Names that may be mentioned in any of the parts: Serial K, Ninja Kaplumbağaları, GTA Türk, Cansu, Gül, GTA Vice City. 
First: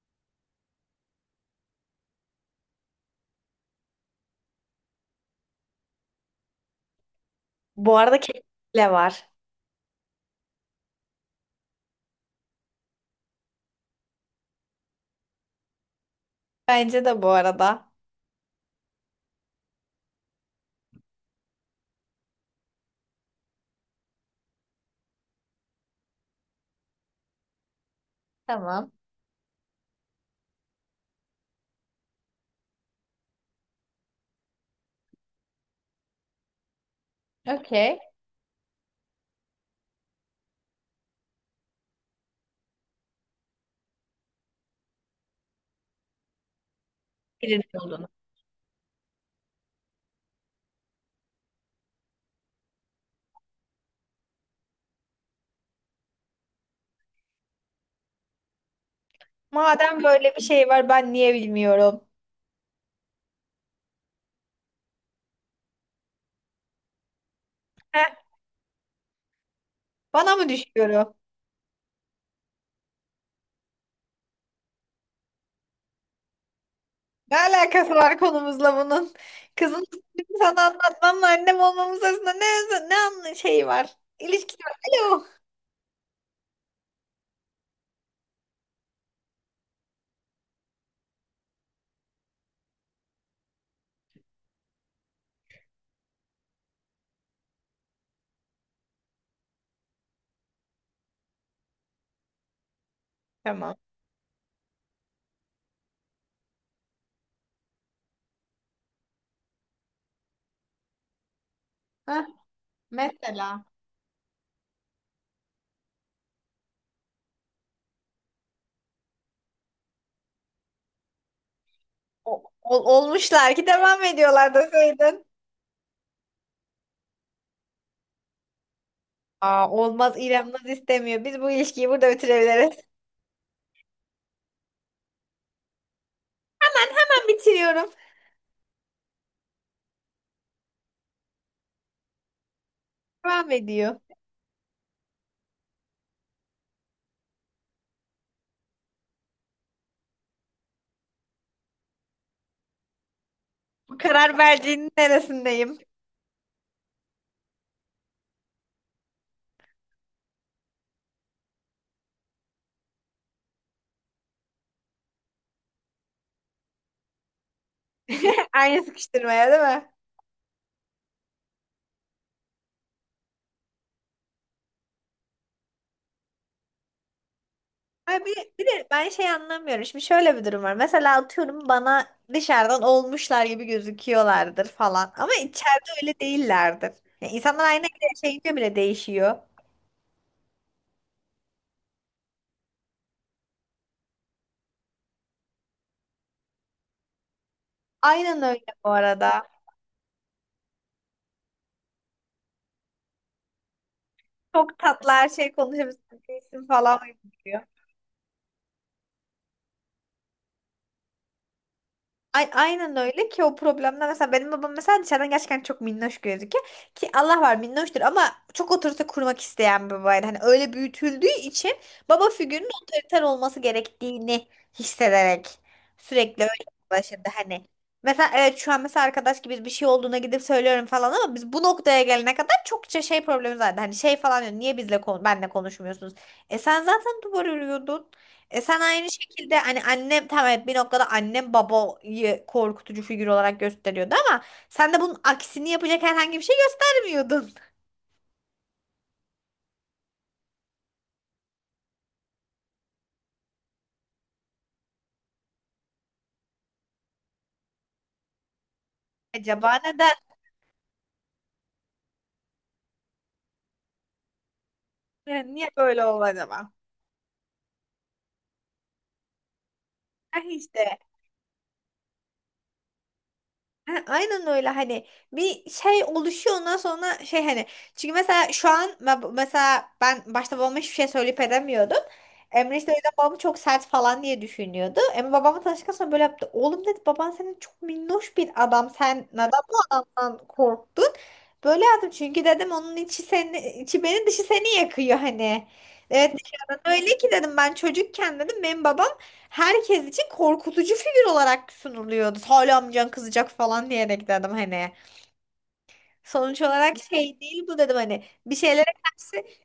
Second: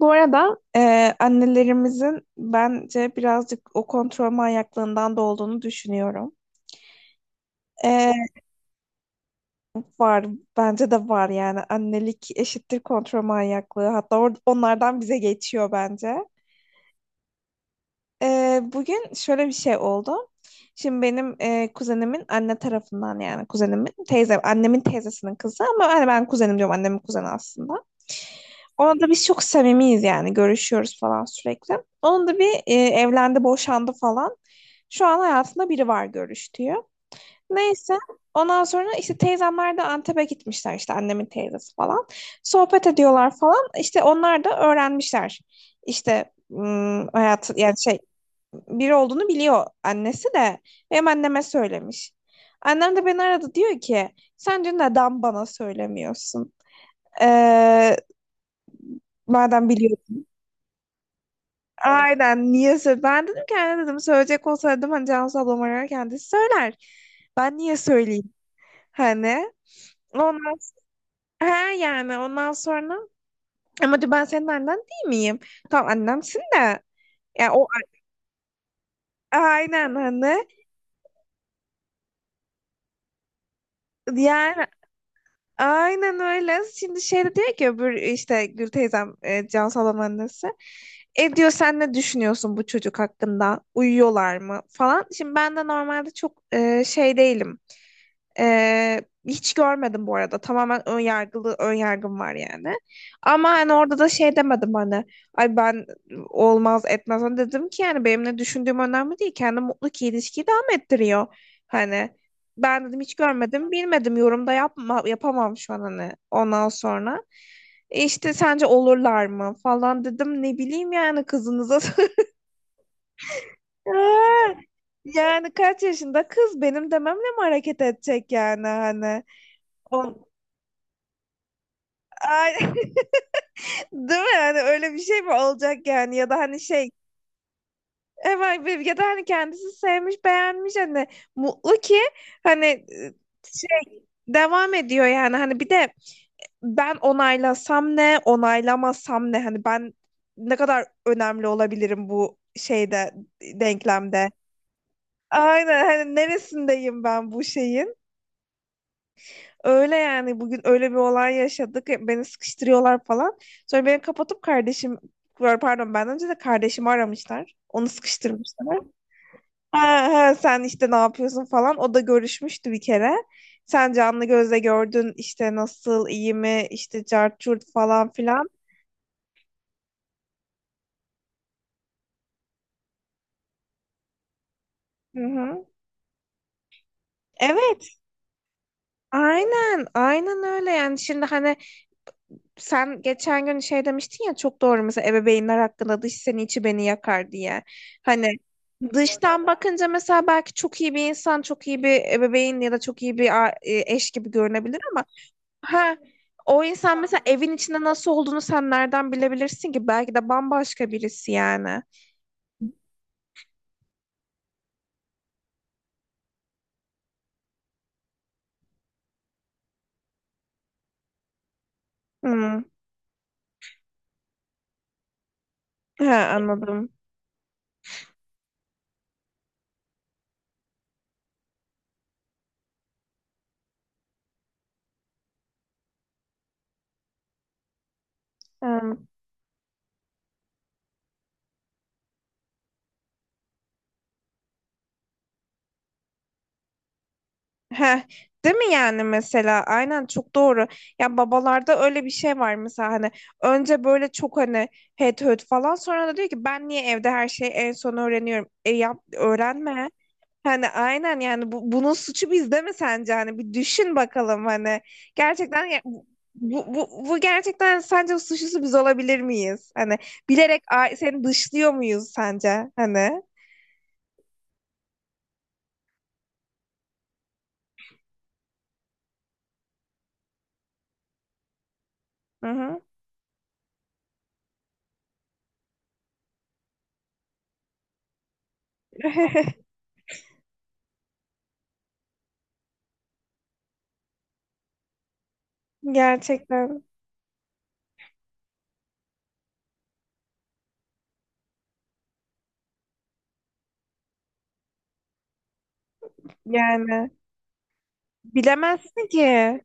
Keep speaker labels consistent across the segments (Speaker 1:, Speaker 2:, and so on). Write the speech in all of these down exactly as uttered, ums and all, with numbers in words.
Speaker 1: Bu arada e, annelerimizin bence birazcık o kontrol manyaklığından da olduğunu düşünüyorum.
Speaker 2: Bu arada
Speaker 1: E,
Speaker 2: kesinlikle var.
Speaker 1: Var, bence de var yani annelik eşittir kontrol manyaklığı. Hatta or- onlardan bize geçiyor bence.
Speaker 2: Bence de bu arada.
Speaker 1: E, bugün şöyle bir şey oldu. Şimdi benim e, kuzenimin anne tarafından yani kuzenimin teyze, annemin teyzesinin kızı ama hani ben kuzenim diyorum annemin kuzeni aslında.
Speaker 2: Tamam.
Speaker 1: Ona da biz çok samimiyiz yani görüşüyoruz falan sürekli. Onun da bir e, evlendi, boşandı falan. Şu an hayatında biri var görüştüğü. Neyse
Speaker 2: Okey.
Speaker 1: ondan sonra işte teyzemler de Antep'e gitmişler işte annemin teyzesi falan. Sohbet ediyorlar falan. İşte onlar da öğrenmişler. İşte hmm, hayat yani şey biri olduğunu biliyor annesi de. Hem anneme söylemiş. Annem de beni aradı diyor ki sen dün neden bana söylemiyorsun? Ee, Madem
Speaker 2: Madem
Speaker 1: biliyorsun.
Speaker 2: böyle bir şey var ben niye bilmiyorum?
Speaker 1: Aynen niye söyle? Ben dedim ki anne dedim söyleyecek olsaydım hani Cansu ablam ararken kendisi söyler. Ben niye
Speaker 2: Heh,
Speaker 1: söyleyeyim? Hani
Speaker 2: bana mı
Speaker 1: ondan s-
Speaker 2: düşüyorum?
Speaker 1: ha yani ondan sonra ama diyor ben senin annen değil miyim? Tamam annemsin de.
Speaker 2: Ne
Speaker 1: Ya o
Speaker 2: alakası var konumuzla bunun? Kızım,
Speaker 1: aynen hani
Speaker 2: sana anlatmamla annem olmamız arasında ne, ne anla- şey var? İlişki
Speaker 1: yani
Speaker 2: var. Alo.
Speaker 1: aynen öyle. Şimdi şey de diyor ki öbür işte Gül teyzem e, Can Salam annesi. E diyor sen ne düşünüyorsun bu çocuk hakkında? Uyuyorlar mı falan. Şimdi ben de normalde çok e, şey değilim. E, Hiç görmedim bu arada. Tamamen ön yargılı ön yargım var yani. Ama hani
Speaker 2: Tamam.
Speaker 1: orada da şey demedim hani ay ben olmaz etmez hani dedim ki yani benim ne düşündüğüm önemli değil. Kendi mutlu ki ilişkiyi devam ettiriyor. Hani
Speaker 2: Hah,
Speaker 1: ben dedim hiç
Speaker 2: mesela.
Speaker 1: görmedim, bilmedim. Yorumda yapma, yapamam şu an hani ondan sonra. E işte sence olurlar mı falan dedim. Ne bileyim yani kızınıza.
Speaker 2: O- ol- olmuşlar ki devam ediyorlar deseydin.
Speaker 1: Yani kaç yaşında kız benim dememle mi hareket edecek yani hani.
Speaker 2: Aa, olmaz,
Speaker 1: On,
Speaker 2: İrem Naz istemiyor. Biz bu ilişkiyi burada
Speaker 1: Ay,
Speaker 2: bitirebiliriz.
Speaker 1: değil mi? Yani öyle bir şey mi olacak yani ya da hani şey
Speaker 2: Hemen bitiriyorum.
Speaker 1: evet bir- ya da hani kendisi sevmiş beğenmiş hani mutlu ki hani e,
Speaker 2: Devam ediyor.
Speaker 1: şey devam ediyor yani hani bir de ben onaylasam ne, onaylamasam ne? Hani ben ne kadar önemli olabilirim bu şeyde,
Speaker 2: Bu
Speaker 1: denklemde.
Speaker 2: karar verdiğinin neresindeyim?
Speaker 1: Aynen hani neresindeyim ben bu şeyin? Öyle yani bugün öyle bir olay yaşadık. Beni sıkıştırıyorlar falan. Sonra beni kapatıp kardeşim pardon ben önce de kardeşimi aramışlar. Onu sıkıştırmışlar.
Speaker 2: Aynı sıkıştırmaya değil mi?
Speaker 1: Ha, ha, sen işte ne yapıyorsun falan. O da görüşmüştü bir kere. Sen canlı gözle gördün işte nasıl iyi mi işte cart curt falan
Speaker 2: Ay, bir,
Speaker 1: filan.
Speaker 2: bir de ben şey anlamıyorum. Şimdi şöyle bir durum var. Mesela atıyorum, bana dışarıdan olmuşlar gibi gözüküyorlardır falan.
Speaker 1: Hı
Speaker 2: Ama
Speaker 1: hı.
Speaker 2: içeride öyle değillerdir. Yani insanlar aynı
Speaker 1: Evet,
Speaker 2: evde yaşayınca bile değişiyor.
Speaker 1: aynen, aynen öyle yani şimdi hani sen geçen gün şey demiştin ya çok doğru mesela ebeveynler hakkında dış seni içi beni yakar diye. Hani
Speaker 2: Aynen öyle bu
Speaker 1: dıştan
Speaker 2: arada.
Speaker 1: bakınca mesela belki çok iyi bir insan, çok iyi bir ebeveyn ya da çok iyi bir a- e, eş gibi
Speaker 2: Çok
Speaker 1: görünebilir ama
Speaker 2: tatlı her şey
Speaker 1: ha o
Speaker 2: konuşuyorsun falan.
Speaker 1: insan mesela evin içinde nasıl olduğunu sen nereden bilebilirsin ki? Belki de bambaşka birisi yani.
Speaker 2: Ay- aynen öyle ki, o problemler mesela. Benim babam mesela dışarıdan gerçekten çok minnoş gözüküyor ki Allah var minnoştur, ama çok otorite kurmak isteyen bir babaydı. Hani öyle büyütüldüğü için baba
Speaker 1: Hmm.
Speaker 2: figürünün otoriter olması gerektiğini hissederek
Speaker 1: Ha,
Speaker 2: sürekli öyle
Speaker 1: anladım.
Speaker 2: başladı hani. Mesela evet, şu an mesela arkadaş gibi bir şey olduğuna gidip söylüyorum falan, ama biz bu noktaya gelene kadar çokça şey problemi vardı. Hani şey falan diyor, niye bizle kon benle konuşmuyorsunuz? E sen zaten duvar örüyordun. E sen aynı şekilde hani, annem tamam evet, bir noktada annem babayı korkutucu figür olarak gösteriyordu, ama sen de bunun aksini yapacak herhangi bir şey göstermiyordun.
Speaker 1: Heh, değil mi yani mesela aynen çok doğru. Ya babalarda öyle bir şey var mesela hani önce böyle çok hani het höt falan sonra da diyor ki ben niye evde her şeyi en son öğreniyorum. E yap
Speaker 2: Acaba
Speaker 1: öğrenme.
Speaker 2: neden?
Speaker 1: Hani aynen yani bu, bunun suçu bizde mi sence hani bir düşün bakalım hani gerçekten
Speaker 2: Niye
Speaker 1: ya-
Speaker 2: böyle oldu acaba?
Speaker 1: bu, bu, bu gerçekten sence suçlusu biz olabilir miyiz? Hani
Speaker 2: Ha
Speaker 1: bilerek a-
Speaker 2: işte.
Speaker 1: seni dışlıyor muyuz sence hani?
Speaker 2: Ha, aynen öyle hani, bir şey oluşuyor ondan sonra şey hani, çünkü mesela şu an me- mesela ben başta babama hiçbir şey söyleyip edemiyordum.
Speaker 1: Hı
Speaker 2: Emre
Speaker 1: hı.
Speaker 2: işte o yüzden babamı çok sert falan diye düşünüyordu. Emre babamla tanıştıktan sonra böyle yaptı. Oğlum dedi, baban senin çok minnoş bir adam. Sen neden bu adamdan korktun? Böyle yaptım çünkü dedim, onun içi seni, içi beni dışı seni yakıyor hani. Evet,
Speaker 1: Gerçekten
Speaker 2: dışarıdan öyle ki dedim, ben çocukken dedim benim babam herkes için korkutucu figür olarak sunuluyordu. Hala amcan kızacak falan diyerek dedim hani. Sonuç olarak
Speaker 1: yani.
Speaker 2: şey değil bu dedim hani. Bir şeylere
Speaker 1: Bilemezsin
Speaker 2: karşı.
Speaker 1: ki.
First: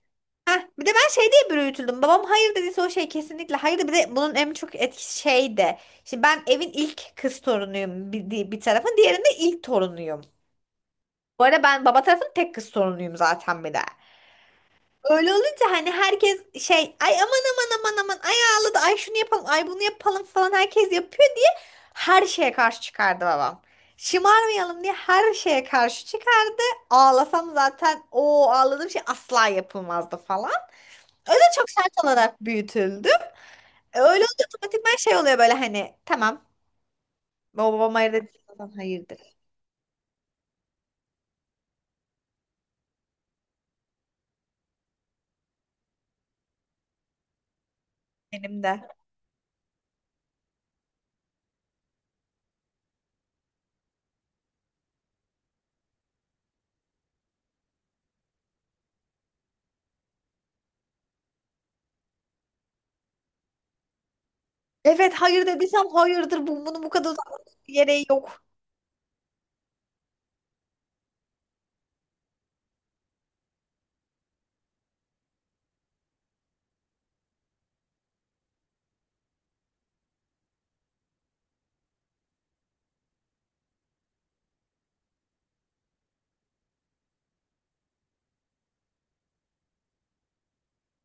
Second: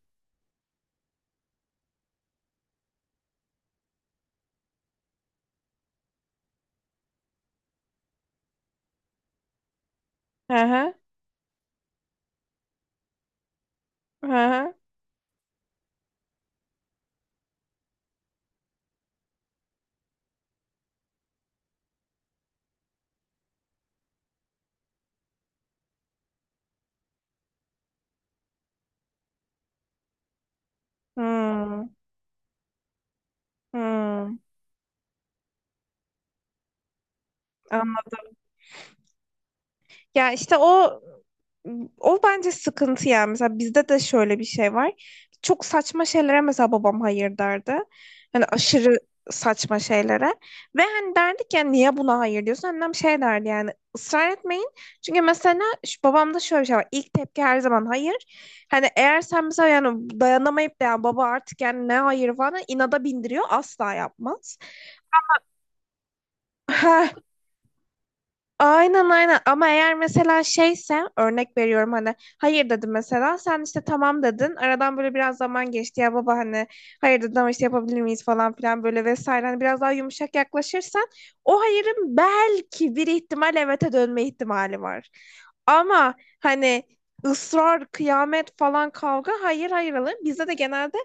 Speaker 2: Heh, bir de ben şey diye bir öğütüldüm. Babam hayır dediyse o şey kesinlikle hayır, bir de bunun en çok etkisi şey de. Şimdi ben evin ilk kız torunuyum bir, bir tarafın. Diğerinde ilk torunuyum.
Speaker 1: Hı hı.
Speaker 2: Bu arada ben baba tarafın tek kız torunuyum zaten bir de.
Speaker 1: Hı hı.
Speaker 2: Öyle olunca hani herkes şey, ay aman aman aman aman, ay ağladı, ay şunu yapalım, ay bunu yapalım falan, herkes yapıyor diye her şeye karşı çıkardı babam. Şımarmayalım diye her şeye karşı çıkardı. Ağlasam zaten o ağladığım şey asla yapılmazdı falan. Öyle çok
Speaker 1: Hmm,
Speaker 2: sert olarak büyütüldü. E, Öyle
Speaker 1: hmm.
Speaker 2: olunca otomatikman şey oluyor böyle hani, tamam, babam hayır dediysem hayırdır,
Speaker 1: Ya işte o o bence sıkıntı yani. Mesela bizde de şöyle bir şey var. Çok saçma şeylere mesela babam hayır derdi. Hani
Speaker 2: benim de.
Speaker 1: aşırı saçma şeylere. Ve hani derdik ya niye buna hayır diyorsun? Annem şey derdi yani ısrar etmeyin. Çünkü mesela şu, babamda şöyle bir şey var. İlk tepki her zaman hayır. Hani eğer sen mesela yani dayanamayıp da yani baba artık yani ne hayır falan inada bindiriyor asla yapmaz.
Speaker 2: Evet, hayır dediysem hayırdır, bu- bunun bu kadar uzatmanın bir gereği yok.
Speaker 1: Aynen aynen ama eğer mesela şeyse örnek veriyorum hani hayır dedim mesela sen işte tamam dedin aradan böyle biraz zaman geçti ya baba hani hayır dedim ama işte yapabilir miyiz falan filan böyle vesaire hani biraz daha yumuşak yaklaşırsan o hayırın belki bir ihtimal evete dönme ihtimali var. Ama hani ısrar kıyamet falan kavga hayır hayır alır bizde de genelde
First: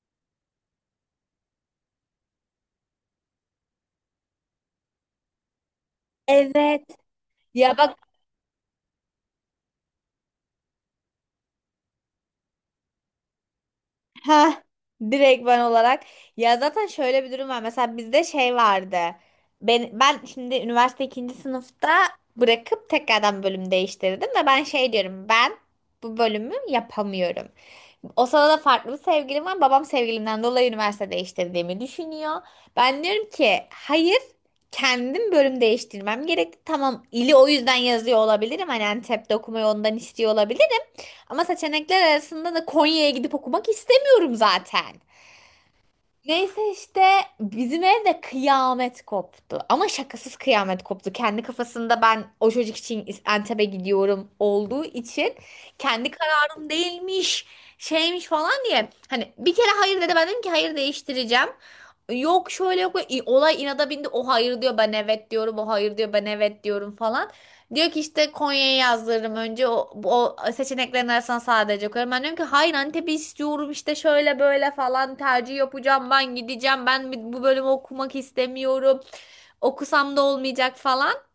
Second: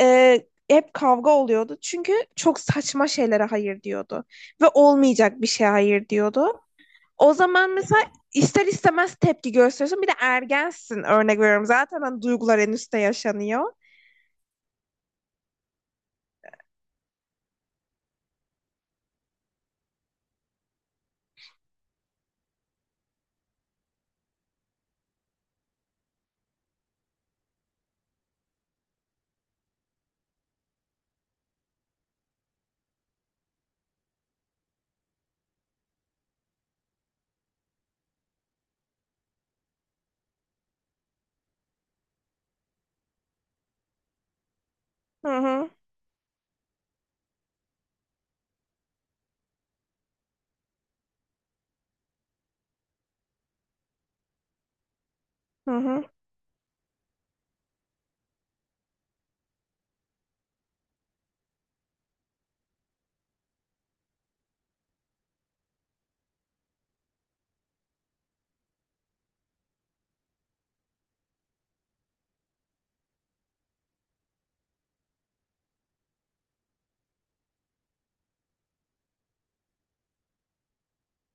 Speaker 1: e, hep kavga oluyordu çünkü çok saçma şeylere hayır diyordu ve olmayacak bir şey hayır diyordu.
Speaker 2: Evet.
Speaker 1: O zaman
Speaker 2: Ya bak.
Speaker 1: mesela ister istemez tepki gösteriyorsun. Bir de ergensin örnek veriyorum. Zaten hani duygular en üstte yaşanıyor.
Speaker 2: Ha, direkt ben olarak. Ya zaten şöyle bir durum var. Mesela bizde şey vardı. Ben, ben şimdi üniversite ikinci sınıfta bırakıp tekrardan bölüm değiştirdim ve ben şey diyorum, ben bu bölümü yapamıyorum. O sırada farklı bir sevgilim var. Babam sevgilimden dolayı üniversite değiştirdiğimi düşünüyor. Ben diyorum ki hayır, kendim bölüm değiştirmem gerekti. Tamam, ili o yüzden yazıyor olabilirim. Hani Antep'te okumayı ondan istiyor olabilirim. Ama seçenekler arasında da Konya'ya gidip okumak istemiyorum zaten.
Speaker 1: Hı hı
Speaker 2: Neyse işte, bizim evde kıyamet koptu. Ama şakasız kıyamet koptu. Kendi kafasında ben o çocuk için Antep'e gidiyorum olduğu için,
Speaker 1: hı hı
Speaker 2: kendi kararım değilmiş, şeymiş falan diye. Hani bir kere hayır dedi, ben dedim ki hayır, değiştireceğim. Yok şöyle, yok böyle. İ- Olay inada bindi. O hayır diyor, ben evet diyorum. O hayır diyor, ben evet diyorum falan. Diyor ki işte, Konya'yı yazdırırım önce, o, o seçeneklerin arasına sadece koyarım. Ben diyorum ki hayır, Antep'i istiyorum işte, şöyle böyle falan, tercih yapacağım, ben gideceğim, ben bu bölümü okumak istemiyorum. Okusam da olmayacak falan.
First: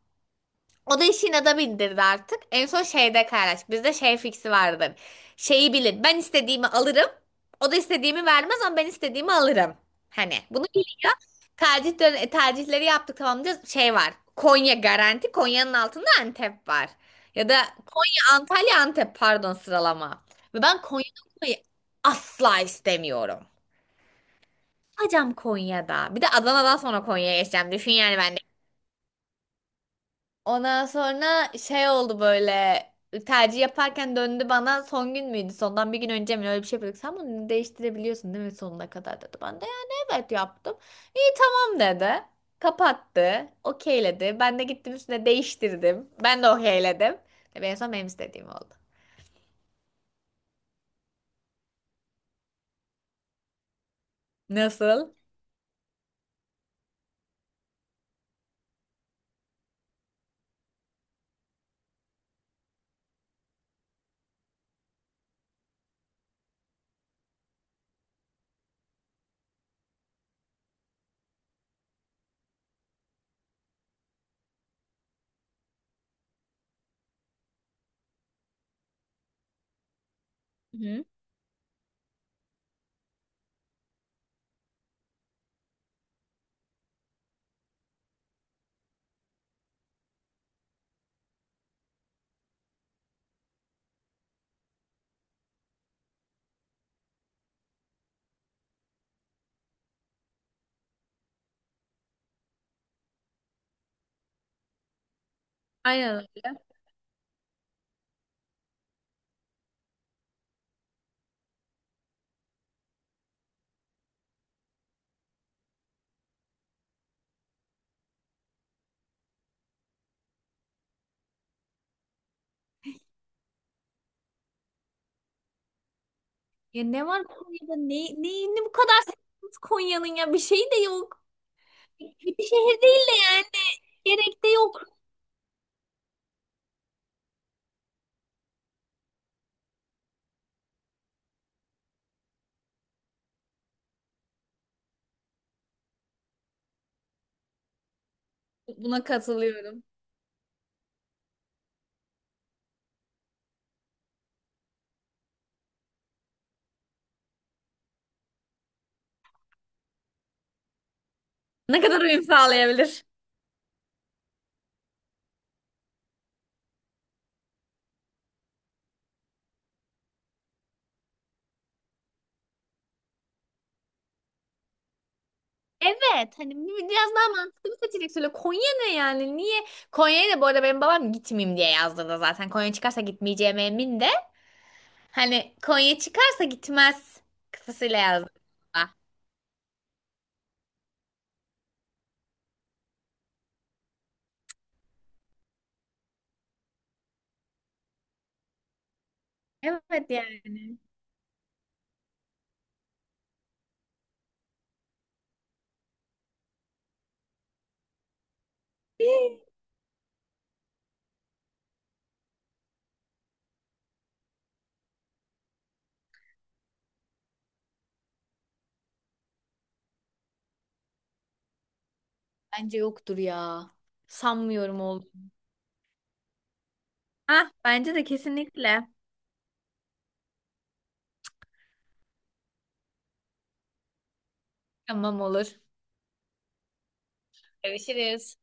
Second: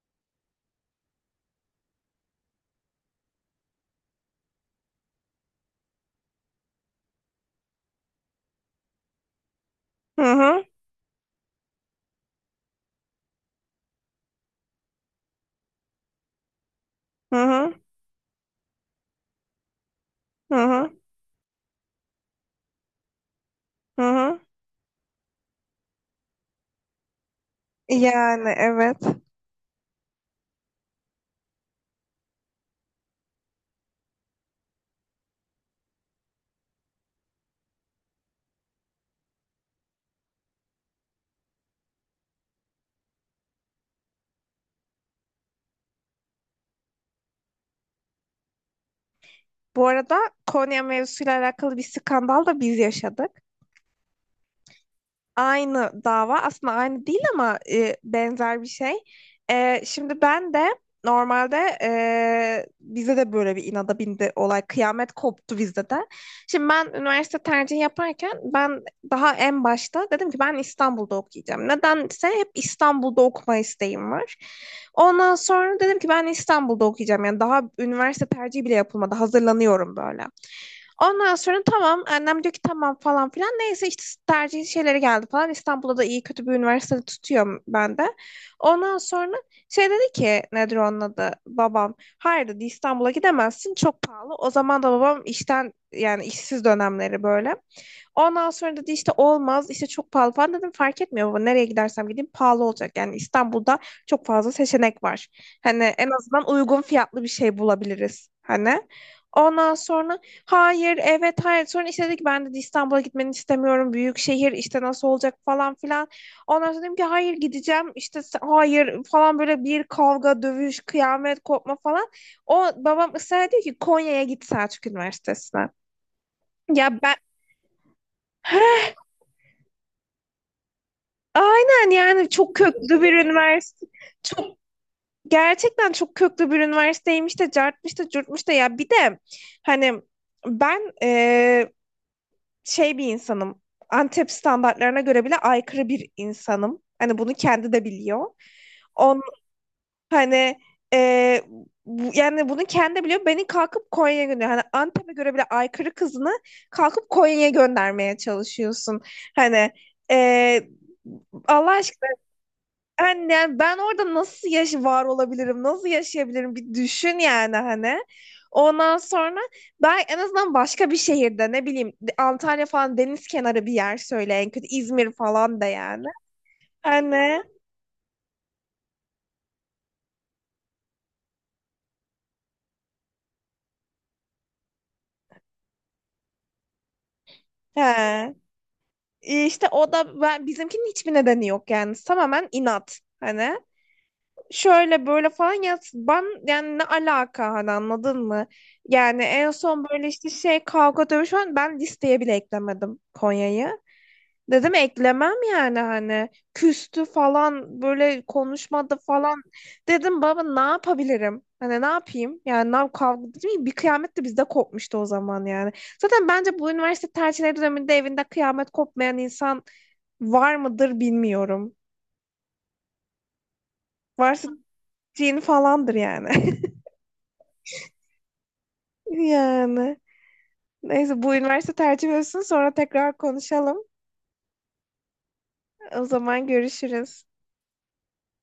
Speaker 2: O da işin adamı indirdi artık. En son şeyde paylaştık. Bizde şey fiksi vardır. Şeyi bilin. Ben istediğimi alırım. O da istediğimi vermez, ama ben istediğimi alırım.
Speaker 1: hı
Speaker 2: Hani
Speaker 1: hı
Speaker 2: bunu biliyor. Tercihleri, tercihleri yaptık tamam diyoruz. Şey var. Konya garanti. Konya'nın altında Antep var. Ya da
Speaker 1: hı
Speaker 2: Konya, Antalya, Antep, pardon sıralama. Ve ben
Speaker 1: hı
Speaker 2: Konya'da okumayı asla istemiyorum.
Speaker 1: hı hı.
Speaker 2: Hocam Konya'da. Bir de Adana'dan sonra Konya'ya geçeceğim. Düşün yani ben.
Speaker 1: Yani evet.
Speaker 2: Ondan sonra şey oldu böyle, tercih yaparken döndü bana, son gün müydü sondan bir gün önce mi, öyle bir şey yapıyorduk, sen bunu değiştirebiliyorsun değil mi sonuna kadar dedi, ben de yani evet yaptım, iyi tamam dedi, kapattı, okeyledi, ben de gittim üstüne değiştirdim, ben de okeyledim ve en son benim istediğim oldu.
Speaker 1: Bu arada Konya mevzusuyla alakalı bir skandal da biz yaşadık.
Speaker 2: Nasıl?
Speaker 1: Aynı dava aslında aynı değil ama e, benzer bir şey. E, şimdi ben de normalde e, bize de böyle bir inada bindi olay. Kıyamet koptu bizde de. Şimdi ben üniversite tercihi yaparken ben daha en başta dedim ki ben İstanbul'da okuyacağım. Nedense hep İstanbul'da okuma isteğim var. Ondan sonra dedim ki ben İstanbul'da okuyacağım. Yani daha üniversite tercihi bile yapılmadı. Hazırlanıyorum böyle.
Speaker 2: Hı.
Speaker 1: Ondan sonra tamam annem diyor ki tamam falan filan. Neyse işte tercih şeyleri geldi falan. İstanbul'da da iyi kötü bir üniversitede tutuyorum ben de. Ondan sonra şey dedi ki nedir onun adı babam. Hayır dedi İstanbul'a gidemezsin çok pahalı. O zaman da babam işten yani işsiz dönemleri böyle. Ondan sonra dedi işte olmaz işte çok pahalı falan dedim fark etmiyor baba nereye gidersem gideyim pahalı olacak. Yani İstanbul'da çok fazla seçenek var. Hani en
Speaker 2: Aynen
Speaker 1: azından
Speaker 2: öyle.
Speaker 1: uygun fiyatlı bir şey bulabiliriz. Hani ondan sonra hayır, evet, hayır. Sonra işte dedi ki ben dedi İstanbul'a gitmeni istemiyorum. Büyük şehir işte nasıl olacak falan filan. Ondan sonra dedim ki hayır gideceğim. İşte s- hayır falan böyle bir kavga, dövüş, kıyamet kopma falan. O babam ısrar ediyor ki Konya'ya git Selçuk Üniversitesi'ne.
Speaker 2: Ya
Speaker 1: Ya
Speaker 2: ne
Speaker 1: ben
Speaker 2: var Konya'da? Ne, neyini bu kadar seviyorsunuz Konya'nın ya? Bir şey de yok.
Speaker 1: aynen yani çok köklü bir üniversite.
Speaker 2: Gerek-
Speaker 1: Çok gerçekten çok köklü bir üniversiteymiş de cartmış da curtmuş da ya bir de hani ben şey bir insanım. Antep standartlarına göre bile aykırı bir insanım. Hani bunu kendi de biliyor.
Speaker 2: Buna
Speaker 1: On
Speaker 2: katılıyorum.
Speaker 1: Hani e, bu- yani bunu kendi biliyor. Beni kalkıp Konya'ya gönderiyor. Hani Antep'e göre bile aykırı kızını kalkıp Konya'ya göndermeye çalışıyorsun. Hani e, Allah
Speaker 2: Ne kadar
Speaker 1: aşkına
Speaker 2: uyum sağlayabilir?
Speaker 1: yani, yani, ben orada nasıl yaş var olabilirim, nasıl yaşayabilirim bir düşün yani hani. Ondan sonra ben en azından başka bir şehirde ne bileyim Antalya falan deniz kenarı bir yer söyle en kötü İzmir falan da yani.
Speaker 2: Evet hani, bi- biraz daha
Speaker 1: Hani
Speaker 2: mantıklı bir seçenek söyle. Konya ne yani? Niye? Konya'ya da bu arada benim babam gitmeyeyim diye yazdırdı zaten. Konya çıkarsa gitmeyeceğime emin de. Hani Konya çıkarsa gitmez kafasıyla yazdı.
Speaker 1: he. İşte o da ben, bizimkinin hiçbir nedeni yok yani tamamen inat hani. Şöyle böyle falan ya ben yani ne alaka hani anladın mı? Yani en son böyle
Speaker 2: Evet
Speaker 1: işte şey
Speaker 2: yani.
Speaker 1: kavga dövüş falan ben listeye bile eklemedim Konya'yı. Dedim eklemem yani hani küstü falan böyle konuşmadı falan. Dedim baba ne yapabilirim? Hani ne yapayım? Yani ne yap- kavga değil mi? Bir kıyamet de bizde kopmuştu o zaman yani. Zaten bence bu üniversite tercihleri döneminde evinde kıyamet kopmayan insan var mıdır bilmiyorum.
Speaker 2: Bence yoktur ya.
Speaker 1: Varsa
Speaker 2: Sanmıyorum, oldu.
Speaker 1: cin falandır yani.
Speaker 2: Ah, bence de kesinlikle.
Speaker 1: Yani. Neyse bu üniversite tercih olsun sonra tekrar konuşalım.
Speaker 2: Tamam, olur.
Speaker 1: O zaman görüşürüz.
Speaker 2: Görüşürüz.